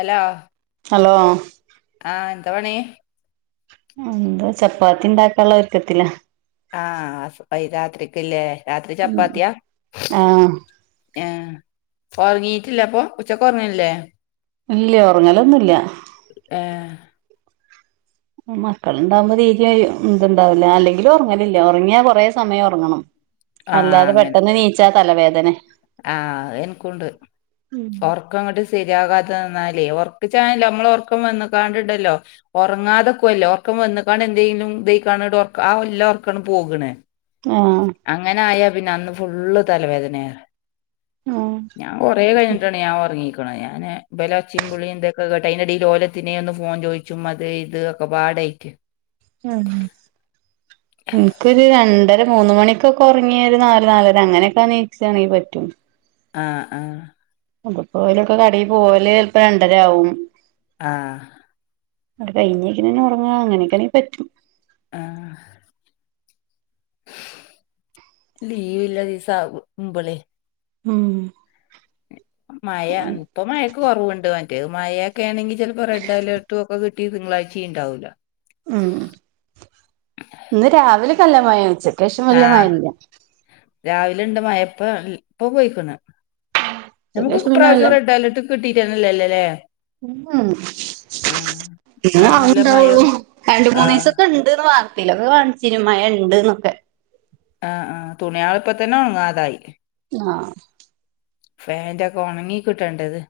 Hello hello ആഹ് എന്ത പണീ? എന്ത ചപ്പാത്തിണ്ടാക്കാല്ലൊരുക്കത്തില. ആഹ് അസ് അയ്രാത്രിക്ക്ല്ലേ രാത്രി ചപ്പാത്തിയാ? ആഹ് ഏ ഒർങ്ങീട്ടില്ലപ്പൊ ഉച്ചക്ക് ഒർങ്ങലില്ലേ? ഇല്ല ഒർങ്ങലൊന്നുല്ല ഏഹ് മക്കളുണ്ടാവുമ്പോ തീരെ ഇതുണ്ടാവൂല്ല അല്ലെങ്കിലു ഒർങ്ങലില്ല ഒർങ്ങിയാ കൊറേ സമയം ഒർങ്ങണം ആഹ് അല്ലാതെ അങ്ങനെ പെട്ടെന്ന് നീച്ചാ തലവേദനെ ആഹ് അഹ് എൻക്കുണ്ട് ഒർ ർക്കങ്ങട്ട് ശരിയാകാതെന്നാലേ ഒർക്ക ചായെല്ലോ അമ്മള് ഒർക്കം വന്ന്കാണ്ട്ണ്ടല്ലോ ഒർങ്ങാതെക്കുവല്ലോ ഒർക്കം വന്നക്കാണെന്തെങ്കിലും ഇതൈ കാണ്ട്‌ ഒർക്ക് ആ ഇല്ലെ ഒർക്കാണ് പോകണേ ആഹ് അങ്ങനായാ പിന്ന അന്ന് ഫുള്ള് തലവേദനയ ആഹ് ഞാൻ കൊറേ കഴിഞ്ഞിട്ടാണ് ഞാൻ ഒർങ്ങീക്ക് ക്കണ് ഞാന് ഇബലൊച്ചിം വിളി ഇതൊക്കെ കേട്ട് അയ്ന്റടയിൽ ഓലത്തിനെയൊന്ന് ഫോൺ ചോയ്ച്ചും അത് ഇത് ഒക്കെപാടായിട്ട് ഉം ൻക്കൊരു രണ്ടര മൂന്ന് മണിക്കൊക്കെ ഒർങ്ങിയൊരു നാല് നാലര അങ്ങനെയക്ക നീച്ചാണെങ്കിൽ പറ്റും ആഹ് ആഹ് അത്പ്പൊ ഓലൊക്കെ കടേൽ പോവല് ചെൽപോ രണ്ടര ആവും ആഹ് അത് കൈഞ്ഞീക്കണ്ന്നെ ഒർങ്ങ അങ്ങനെയൊക്കാണെങ്ക് പറ്റും ആഹ് ലീവില്ലെ ദിവസാവുമ്പളെ ഉം മയ ഇപ്പൊ മഴക്ക് കൊറവുണ്ട് മറ്റേത് മഴക്കെ ആണെങ്കി ചെൽപ്പോ റെഡ് അലർട്ടും ഒക്കെ കിട്ട് ട്ടി തിങ്കളാഴ്ചീ ഇണ്ടാവൂല ഉം ഇന്ന് രാവിലെകല്ല മഴ ഉച്ച ആഹ് രാവിലെണ്ട് മഴ പ്പൊ ൽ ഇപ്പൊ പോയിക്ക്ണ് നമുക്ക് ഉച്ചക്കേഷം പിന്നെ വല്ല ഇപ്രാവശ്യം റെഡ് അലർട്ട് കിട്ടീട്ടെന്നെല്ലല്ലലേ ഉം ഇങ്ങനെ അയിനില്ല മഴ ആവ്ണ്ടാവൊള്ളൂ രണ്ട് ആഹ് മൂന്നീസത്തെൺ ണ്ട്ന്ന് വാർത്തീലൊക്കെ കാൺചീനു മഴണ്ട്ന്നൊക്കെ ആഹ് ആഹ് തുണിയൾ ഇപ്പതന്നെ ഒൺങ്ങാതായി ആഹ് ഫാന്റൊക്കെ ഒണങ്ങി കിട്ടേണ്ടത്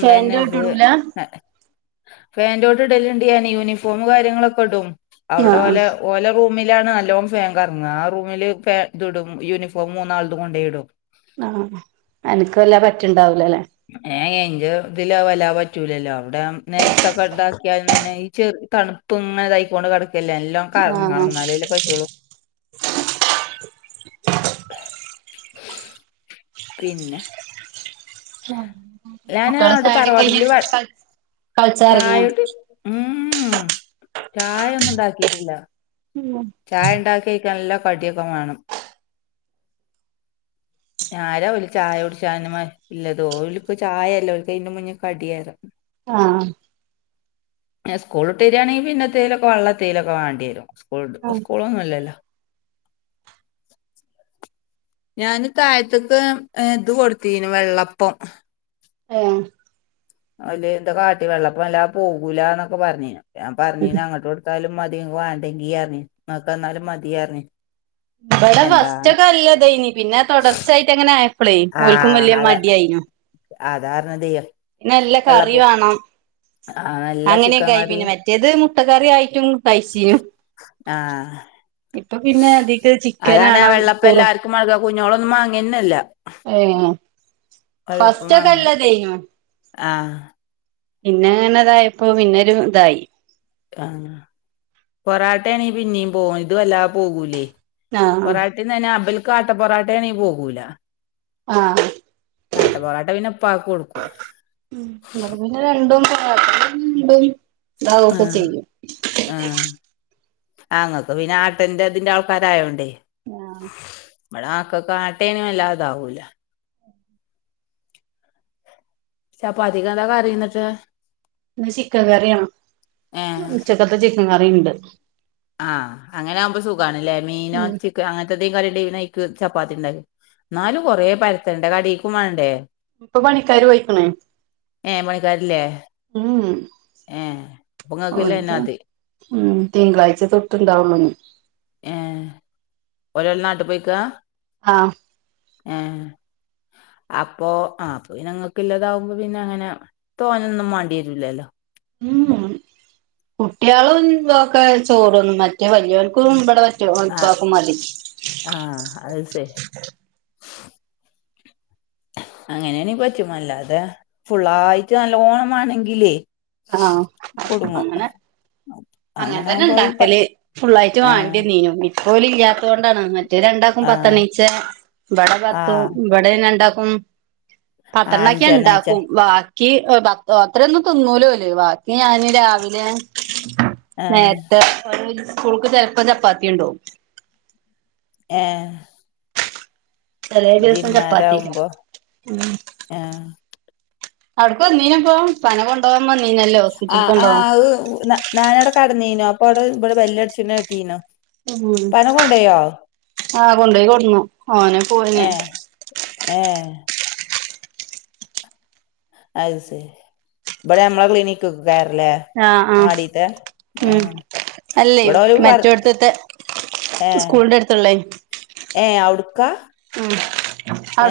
ഫാനിന്റെ ചോട്ടിടൂല നനഞ് ഫാന്റോട്ട് ഇടല്ണ്ട് ഞാന് യൂണിഫോമു കാര്യങ്ങളൊക്കെ ഇടും അവ്ടെ ആഹ് ഓലെ ഓലെ റൂമിലാണ് നല്ലോം ഫാൻ കറങ്ങ ആ റൂമില് ഫ ഇത് ഇടും യൂണിഫോം മൂന്നാളതും കൊണ്ടേയിടും ആഹ് അൻക്ക് വല്ലാ പറ്റ്ണ്ടാവൂലല്ലേ ഏഹ് ഏയ് ഇന്റെ ഇതില് അഹ് വല്ലാതെ പറ്റൂലല്ലോ അവിടാം നെൽത്തൊക്കെ ഇതാക്കിയാൽന്നെന്നെ ഈ ചെർ തണു തുമ്മനതായികൊണ്ട്‌ കെടക്കല്ലെ നല്ലോം ആഹ് കർങ്ങങ്ങണം എന്നാലെല്ലേ പറ്റുള്ളൂ പിന്നെ ആം ഞാന് കുട്ട്യേളെ അവിടെ ചായൊടിക്കയിഞ് തറവാട്ടില് വ കൾ കളചാനെർങ്ങ്യ ഊ ഉം ചായൊന്നുണ്ടാക്കീട്ടില്ല [unintelligible] ചായണ്ടാക്കിക്ക് നല്ല കടിക്കെ മാണം ഞാരാവലെ ചായുട്ചാനുമന് ഇല്ലതോലുക് ചായല്ലോൽക്ക് അയ്ന്റെ മുന്നേ കടിയറ ആഹ് പിന്നെ സ്കൂൾട്ടെരാണെങ്കി പിന്നെ തേലൊക്കെ വള്ളതേങ്കിലോക്കെ വാണ്ടെരും സ്കൂൾട്ട് സ്കൂളൊന്നും ഇല്ലല്ലോ ഞാന് തായത്ത്ക്ക് എ ഇത് കൊടുത്തീന് വെള്ളപ്പം ഏഹ് അയില് എന്താ കാട്ടി വെള്ളപ്പല്ലാ പോകൂലാന്നൊക്കെ പറഞ്ഞീനു ഞാൻ പറഞ്ഞീനങ്ങൊട്ടോട് ത്താലും മതി ഇങ്ങ് വാണ്ടെങ്കിയർഞ് ഇങ്ങക്കന്നാലും മതിയായിർന്ന് ഇബടെ ഫസ്റ്റ് ഒക്കെ അല്ലതയ്നി പിന്നെ തോടർച്ചയായിട്ട് അങ്ങനെ ആയപ്പളെ ഓൽക്കും വെല്യേ മടി ആയി അതാർഞ്ഞതെ ന്ന് നല്ല കറി വാണം ആഹ് നല് അങ്ങനെയൊക്കെആയി പിന്നെ മറ്റേത് മുട്ടക്കറി ആയിട്ടും കൈച്ചീന്നു ആഹ് ഇപ്പൊ പിന്നെ ഇത്ക്ക് ചിക്കൻ അതാണ് ആ ആണം വെള്ളപ്പം പറു് [unintelligible] കുഞ്ഞോളൊന്നും മാങ്ങ്ന്നല്ല ഏഹ് ഫസ്റ്റ്ക്കെ വാങ്ങൂല അല്ലതയ്നു ആഹ് പിന്നെ ഇങ്ങനെ തായപ്പോ പിന്നൊരു ഇതായി ആഹ് പൊറാട്ട ആണെങ്കി പിന്നിം പോകും ഇത് വല്ലാതെ പോകൂലേ ആഹ് പൊറാ തിന്നെനെ അബൽക്ക് ആട്ട പൊറാട്ട ആണെങ്കി പോകൂല ആഹ് ആട്ട പൊറോട്ട പിന്നെ ഇപ്പാക്ക്‌ കൊടുക്കും ഇവിടെ പിന്നെ രണ്ടും ആഹ് അതും ഇതും ഇതാവൊക്കെ ആഹ് ചെയ്യും ആഹ് ആഹ് ഇങ്ങക്ക് പിന്നെ ആട്ടന്റെ ഇതിന്റെ ആൾക്കാരായോണ്ടേ ആഹ് ഇബടെ മക്കക്ക്‌ ആട്ടേണെ വല്ലാതെ താവൂല ചപ്പാത്തിക്ക് എന്താ കറി ഇന്നട്ട്? ഇന്ന് ചിക്കൻ കറിയാണ് ഏഹ് ഉച്ചക്കത്തെ ചിക്കൻ കറിണ്ട് ആഹ് അങ്ങനെ ആവുമ്പോ സുഖാണ് ല്ലേ മീനോ ഉം അങ്ങൻത്തെ എന്തേം കടി ഇണ്ടെങ്കി അയ്ക്ക് ചപ്പാത്തി ഇണ്ടാക്ക്യ എന്നാലും കൊറെ പെരത്തണ്ടേ കടിക്കും മാണ്ടേ? ഇപ്പ പണിക്കാര് പോയ്ക്ക്‌ണ് ഏഹ് പണിക്കാരില്ലേ ഉം ഏഹ് ഇപ്പൊ ഇങ്ങക്ക് ഇല്ലതന്നെ ഓൽക്ക് അതി ഉം തിങ്കളാഴ്ച തൊട്ട് ഇണ്ടാവും ഇനി ഏഹ് ഒരാള് നാട്ട്പാെയിക്കാ ആഹ് ഏഹ് അപ്പോ ആഹ് അപ്പൊ പിന്നെ ഇങ്ങക്ക്ല്ലതാവുമ്പോ പിന്നെ അങ്ങനെ തോനെന്നും മാണ്ട്യേരൂല്ലല്ലോ ഉം കുട്ട്യാളുംതൊക്കെ ചോറ്ന്നും മറ്റേ വല്യോൽക്കും ഇബടെ റ്റും ഇപ്പാക്കും മതി ആഹ് അത് ശെരി അങ്ങനെയാണങ്കി പറ്റും അല്ലാതെ ഫുള്ളായിട്ട് നല്ലോണംമാണെങ്കിലേ ആഹ് അങ്ങനെ അങ്ങനെ അങ്ങൻതന്നെ ആവുമ്പോ പ ഇണ്ടാക്കല് ഫുള്ളായിട്ട് ആ വാണ്ട്യന്നീനു ഇപ്പ ഓൽ ഇല്ലാത്തോണ്ടാണ് മറ്റേ രണ്ടാക്കും ആ പത്തെണ്ണീച്ചേ ഇബടെ ആ പത്തും ഇവടെ പിന്നെ രണ്ടാക്കും ആ പത്തെണ്ണാക്ക്യങ് അഞ്ചെണ്ണീച്ച ഇണ്ടാക്കും വാക്ക് ക്കി അ് പത്ത് അത്രയൊന്നും തിന്നൂലോല് വാക്കി ഞാന് രാവിലേ ആ നേര്ത്തെ അതോ സ്കൂൾക്ക് ചെലപ്പം ചപ്പാത്തി കൊണ്ടോവും ഏഹ് ചെലേദിവസം ചപ്പാത്യയ്ക്കാരം ഉം ആഹ് അവിട്ക്ക് വന്നീനോ ഇപ്പോ ഇപ്പാനെ കൊണ്ടോവാൻ വന്നീനല്ലോ ഹോസ്പിറ്റൽക്ക് കൊണ്ടോവാൻ ആ് ന്നാ ഞാനവിടെ കടന്നീനു അപ്പോ അവിടെ ഇബടെ ബെല്ലട്ച്ച്ണെ കേട്ടീന്നു ഉം ആഹ് കൊണ്ടോയി കൊട്ന്നു ഓനാ പോയിനെ ഏഹ് ഏഹ് അഅ് ശരി ഇബടെ നമ്മളെ ക്ലിനക്ക്ക്കാരല്ലേ ആഹ് ആഹ് ഉം അല്ലെയ് ഇവിടെ ഓല് പറ മറ്റോട്ത്ത്ത്തെ ഏഹ് സ്കൂളിന്റെ അടുത്തുള്ളേ ഏഹ് അവിടുക്കാ? ഉം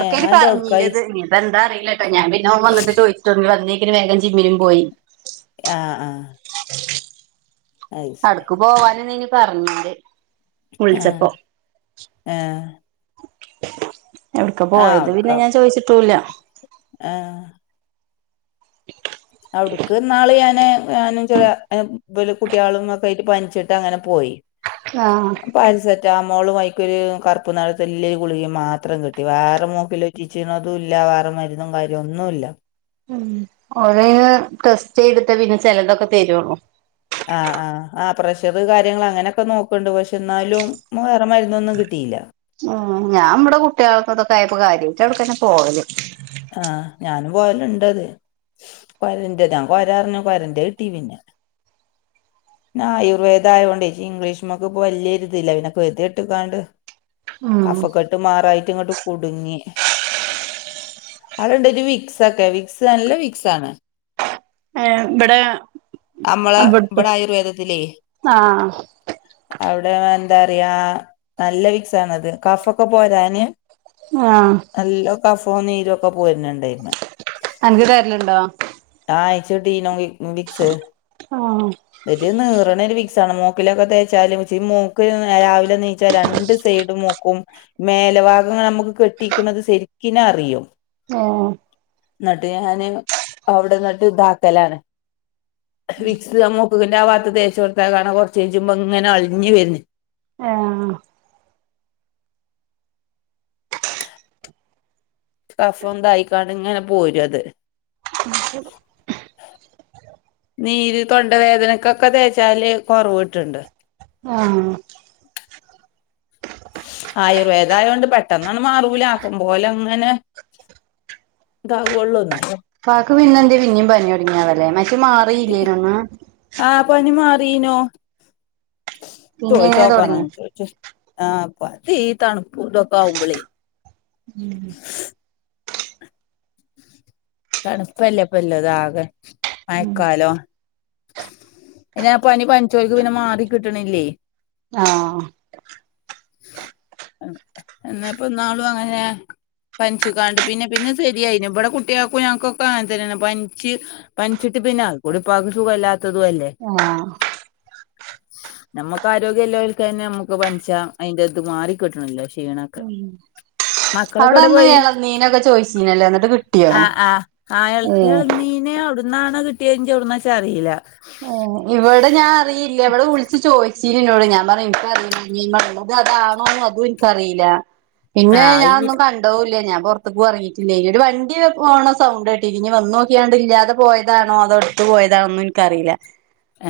ഏഹ് അതെന്തേ അവിടുക്കായി പറഞ്ഞീന്റത് പ്പെന്താറില്ലട്ടോ ഞാ പിന്നെ ഓൻ വന്ന്ട്ട് ചോയിച്ചിട്ടു [unintelligible] വന്നേക്കിന് വേഗം ജിമ്മിനും പോയി ആ ആ അവട്ക്കു പോവാന് ന്നെന്നു പറഞ്ഞാല് വിളിച്ചപ്പോ ഏഹ് എവ്ട്ക്കാ ആഹ് പോയത് പിന്നെ അവിടുക്കാ ഞാൻ ചോയിച്ചിട്ടൂല്ല. ആഹ് അവ്‌ട്ക്ക്ന്നാള് ഞാന് ഞാനും ചെറേ ഏ ബല് കുട്ട്യേളും ഒക്കേയിട്ട് പനിച്ചിട്ട് അങ്ങനെ പോയി. ആഹ് പാരസെറ്റാമോളും അയ്ക്കൊരു കറുപ്പ് നിറത്തിലുല്ല ഗുളികിം മാത്രം കിട്ടി വേറെ മൂക്കില് റ്റിച്ചിണതുംല്ലാ. വേറ മരുന്നും കാര്യം ഒന്നുംല്ല. ഉം ഓലയ്ൻ ടെസ്റ്റ് ചെയ്തിട്ടേ പിന്നെ ചെലതൊക്കെ തരു ആഹ് ആഹ്. ആ പ്രഷറ് കാര്യങ്ങള അങ്ങനൊക്കെ നോക്ക്ണ്ട്. പക്ഷെ ന്നാലും വേറെ മരുന്നൊന്നും കിട്ടിയില്ല. ഉം. ഞാവ്ടെ കുട്ട്യേൾക്ക് തൊക്കായപ്പൊ കാര്യായിട്ട് അവ്ട്ക്കന്നെ പോവല്. ആഹ്. ഞാനും പോവല്ണ്ടത് കൊരന്റെ താ ഞാ കൊരാർഞ്ഞു കൊരന്റെ കിട്ടീ [unintelligible] ഞാ ആയുർവേദായോണ്ടെ ഇംഗ്ലീഷ്മക്ക്പ്പൊ വല്ല്യോര്തില്ല. പിന്നെപ്പൊ കെതിയെട്ട്ങ്ങാണ്ട് ഉം കഫകെട്ട് മാറായിട്ട്ങ്ങട്ട് കുട്ങ്ങി. അവ്ടെണ്ടൊരു വിക്സൊക്കെ. വിക്സ് നല്ല വിക്സാണ്. വടേ അമ്മളെ ബടെ ആയുർവേദത്തിലേ ആഹ് അവ്ടെ എന്താറിയാ നല്ല വിക്സാണത്. കഫൊക്കെ പോരാന് ആഹ് നല്ലൊ കഫും നീരൊക്കെ പോര്ന്ണ്ടയ്മ്മെ അൻക്ക് തര്ല്ണ്ടോ? [unintelligible] വിക് വിക്സ് ആഹ് ഒരു നീർണ ഒരു വിക്സാണ്. മൂക്കിലൊക്കെ തേച്ചാല് ച്ച് മൂക്ക്ല് നേ രാവിലെ നീച്ചാൽ രണ്ട് സ് സൈഡും മൂക്കും. മേലഭാഗങ്ങനെ അമുക്ക് കെട്ടിക്ക്ണത് സെരിക്കിനറിയും. ഏഹ് ന്നട്ട് ഞാന് അവിടെന്നിട്ട്താക്കലാണ് വിക്സ് ആ മൂക്ക്കിന്റെ ആ ഭാത്ത് തേച്ചോട്ത്താ കാണാ കൊർച്ച് കെജ്ജുമ്പങ്ങനെ അളിഞ്ഞ് വര്ന്. ഏഹ് കഫംതായിക്കാണ്ട്ങ്ങനെ പോരും അത് നീര് തൊണ്ടവേദനക്കൊക്കെ തേച്ചാല് കൊറവ്ട്ട്ണ്ട് ആഹ് ആയുർവേദായോണ്ട് പെട്ടെന്നൊന്ന് മാറൂല. ആക്കം പോലെങ്ങനെ ദാ വൊള്ളോ ന്നാ പ്പാക്ക് പിന്നെന്തേ പിന്നിം പനി ഒട്ങ്ങി ആവല്ലേ. മറ്റേ മാറില്ല്യേനൊ അന്ന്. ആ പനി മാറീനു. പിന്നെ ഇങ്ങനെ ചോയിച്ചോക്കണം തൊടങ്ങിയോ ചോയ്ച്ച് ആഹ്. പ്പ തീ ഈ തണുപ്പുംതൊക്കെ ആവുമ്പളേ ഉം തണ്പ്പല്ലേ പ്പല്ലത് ആകെ. ഉം മയക്കാലോ അയ്നാ പനി പനിച്ചോൽക്ക് പിന്നെ മാറി കിട്ട്ണില്ലേ ആഹ് എന്നേപ്പന്നാളും അങ്ങനേ പനിച്ച്ങ്ങാണ്ട് പിന്നെ പിന്നെ ശരിയായിനു. ബടെ കുട്ടിയ ക്കും. ഞയങ്ങ്ക്കൊക്കെ അങ്ങൻതന്നേണ്. പൻച്ച്, പൻച്ചിട്ട് പിന്നെ അത്കൂടി പ്പാക്ക് സുഖല്ലാ ത്തതു അല്ലേ ആഹ് ഞമ്മക്ക് ആരോഗ്യല്ലോൽക്കെന്നെ മ്മുക്ക് പൻച്ചാ അയിന്റെത് മാറികിട്ട്ണല്ലാ ക്ഷീണൊക്കെ. ഉം. മക്കളൊക്കെ എവിടെ അവ്ടന്ന് പോയി എളന്നീനൊക്കെ ചോയിച്ചീനല്ലോ? ന്നട്ട് കിട്ട് ആഹ് ആഹ് ആയൽ എളനീന്. അവിടുന്നാണ് കിട്ടിയങ്കി അവിടനാച്ച അറിയില്ല. ഏ ഇവിടെ ഞാൻറിയില്ല ഇവിടെ വിളിച്ച് ചോദിച്ചിന്നോട് ഞാൻ പറഞ്ഞ് എനിക്കറില്ല. [unintelligible] അതും എനിക്കറിയില്ല [inaudible] പിന്നെ ഞാൻ അയില് ഒന്നു പിന്നെ കൺ ഉണ്ടാവുല്ല ഞാൻ പുറത്തക്ക് പോവാൻ ഇറങ്ങിട്ടില്ല. ഇനി ഒരു വണ്ടി പോണ സൗണ്ട് കെട്ടിനി വന്ന് നോക്കിയാണ്ടില്ലാതെ പോയതാണോ അതോടുത്ത് പോയതാണോന്നും എനിക്കറില്ല. ഏ,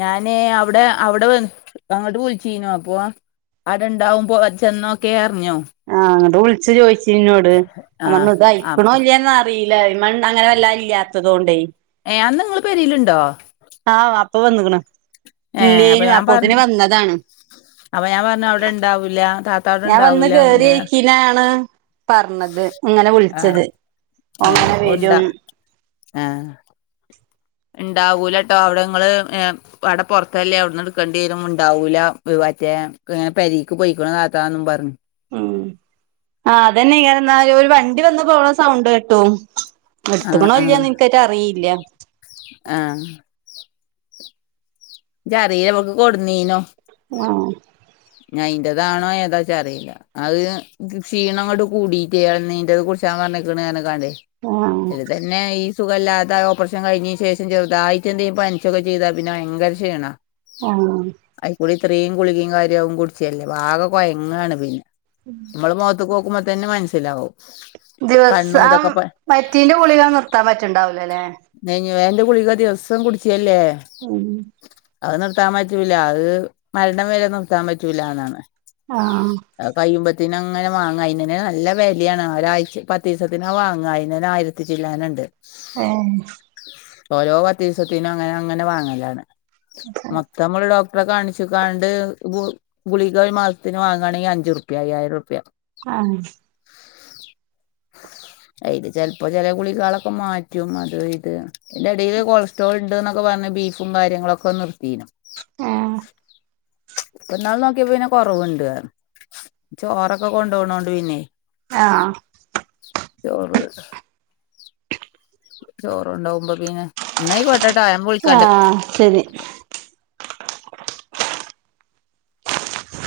ഞാന് അവിടെ അവിടെ വ അങ്ങോട്ട് വിലിച്ചീനു അപ്പൊ അടണ്ടാവും പോ ചെന്നോക്കെറിഞ്ഞോ. ആഹ് അങ്ങട്ട് വിളിച്ചു ചോയിച്ചിന്നോട് ആഹ് ഞമ്പറഞ്ഞു അപ്പൊ ഇതയക്കണോല്യോന്ന യില്ലയമൺ അങ്ങനെ വല്ല ഇല്ലാത്തത്കൊണ്ടേ. ഏ അന്ന് നിങ്ങള്പേരിലുണ്ടോ? ആഹ് വാപ്പ വന്നക്ക്ണ് ഏഹ് അപ്പൊ ഇല്ലേനു ഞാൻ അപ്പൊതിന് പറഞ്ഞു വന്നതാണ്. അപ്പൊ ഞാൻ പറഞ്ഞു അവിടെ ഇണ്ടാവൂല്ല. ത ഞാൻ വന്ന് കയറിയിക്കീനാണ് പറഞ്ഞത് ഇങ്ങനെ ആഹ് വിളിച്ചത്. ഏഹ് അങ്ങനെ ഓൻ ഇണ്ടാ വരും. ആഹ് ഉണ്ടാവൂലട്ടോ അവിടെങ്ങള് ഏ അവിടെ പുറത്തല്ലേ അവിടന്ന് എടുക്കേണ്ടി വരും ഉണ്ടാവൂല മറ്റേ പെരീക്ക് പോയിക്കണ് താത്താന്നും പറഞ്ഞു ഉം ആഹ് അതന്നെ ഒരു വണ്ടി വന്ന് പോണ സൗണ്ട് കെട്ടു. ആഹ് ആഹ് എടുത്തക്കണല്ലന്ന്ൻക്കറ്റ അറിയില്ല. ആഹ്. ച്ചറീയിലഇവട്ക്ക് കൊടുന്നീനു. ആഹ് അയ്ന്റേതാണോ ഏതാ ച്ചാറിയില്ല. അത് ക്ഷീണം ങ്ങോട്ട് കൂടീട്ടേ എള നീന്റെത്കൂടിച്ചാൻ പറഞ്ഞിക്കണാണ്കാണ്ടെ ആഹ് അത് തന്നെ ഈ. സുഖല്ലാതെ ഓപ്പറേഷൻ കഴിഞ്ഞതി ശേഷം ചെറുതായിട്ട് എന്റേം പനിച്ചൊക്കെ ചെയ്താ പിന്നെ ഭയങ്കര ക്ഷീണ. ആഹ് അയിക്കൂടി ഇത്രയും കുളികയും കാര്യവും കുടിച്ചല്ലേ. വാകെ കൊയങ്ങാണ് പിന്നെ. ഉം നമ്മൾ മോത്ത്ക്ക് നോക്കുമ്പതന്നെ മനസ്സിലാവും. കണ്ണും ദിവസം ഇതൊക്കെ പ മറ്റീന്റെ ഗുളിക നിർത്താൻ പറ്റണ്ടാവല്ലുല്ലേ. നഞ്ഞിവേദനന്റെ ഗുളിക ദിവസം കുടിച്ചല്ലേ. ഉം അത് നിർത്താൻ പറ്റൂല്ല അത് മരണ വരെ നിർത്താൻ പറ്റുല്ലന്നാണ്. ആഹ് കയ്യുമ്പത്തിന് അങ്ങനെ വാങ്ങ അയ്ന്നന നല്ല വലാണ് ഒരാഴ്ച പത്ത് ദിവസത്തിന് ആ വാങ്ങ അയ്നൊരു ആയി ത്തിച്ചല്ലാനുണ്ട്. ഹെ ഓരോ പത്തിസത്തിനും അങ്ങനെ അങ്ങനെ വാങ്ങലാണ്. പ്പനമ്മള് ഡോക്ടറെ കാണിച്ച്ക്കാണ്ട് ഗു ഗുളികാ മാസത്തിന് വാങ്ങയാണെങ്കിൽ അഞ്ച് റുപിയ അയ്യായിരം റുപിയ ആഹ് അയ്ല് ചെലപ്പോ ചല ഗുളികളൊക്കെ മാറ്റും അതി ഇത് എന്റെടയിൽ കൊളസ്ട്രോൾ ഉണ്ട് എന്നൊക്കെ പറഞ്ഞ ബീഫും കാര്യങ്ങളുക്കെ നിർത്തിനു. ഏഹ് പ്പ. ന്നാള് നോക്കിയപ്പം പിന്നെ. കൊറവുണ്ട് ചോറൊക്കെ കൊണ്ടോണോണ്ട് പിന്നെ. ആഹ് ചോറ് ചോറാെണ്ടാേവുമ്പോ പിന്നെ ഇന്നായിക്കോ [inaudible] ആഹ് ശരി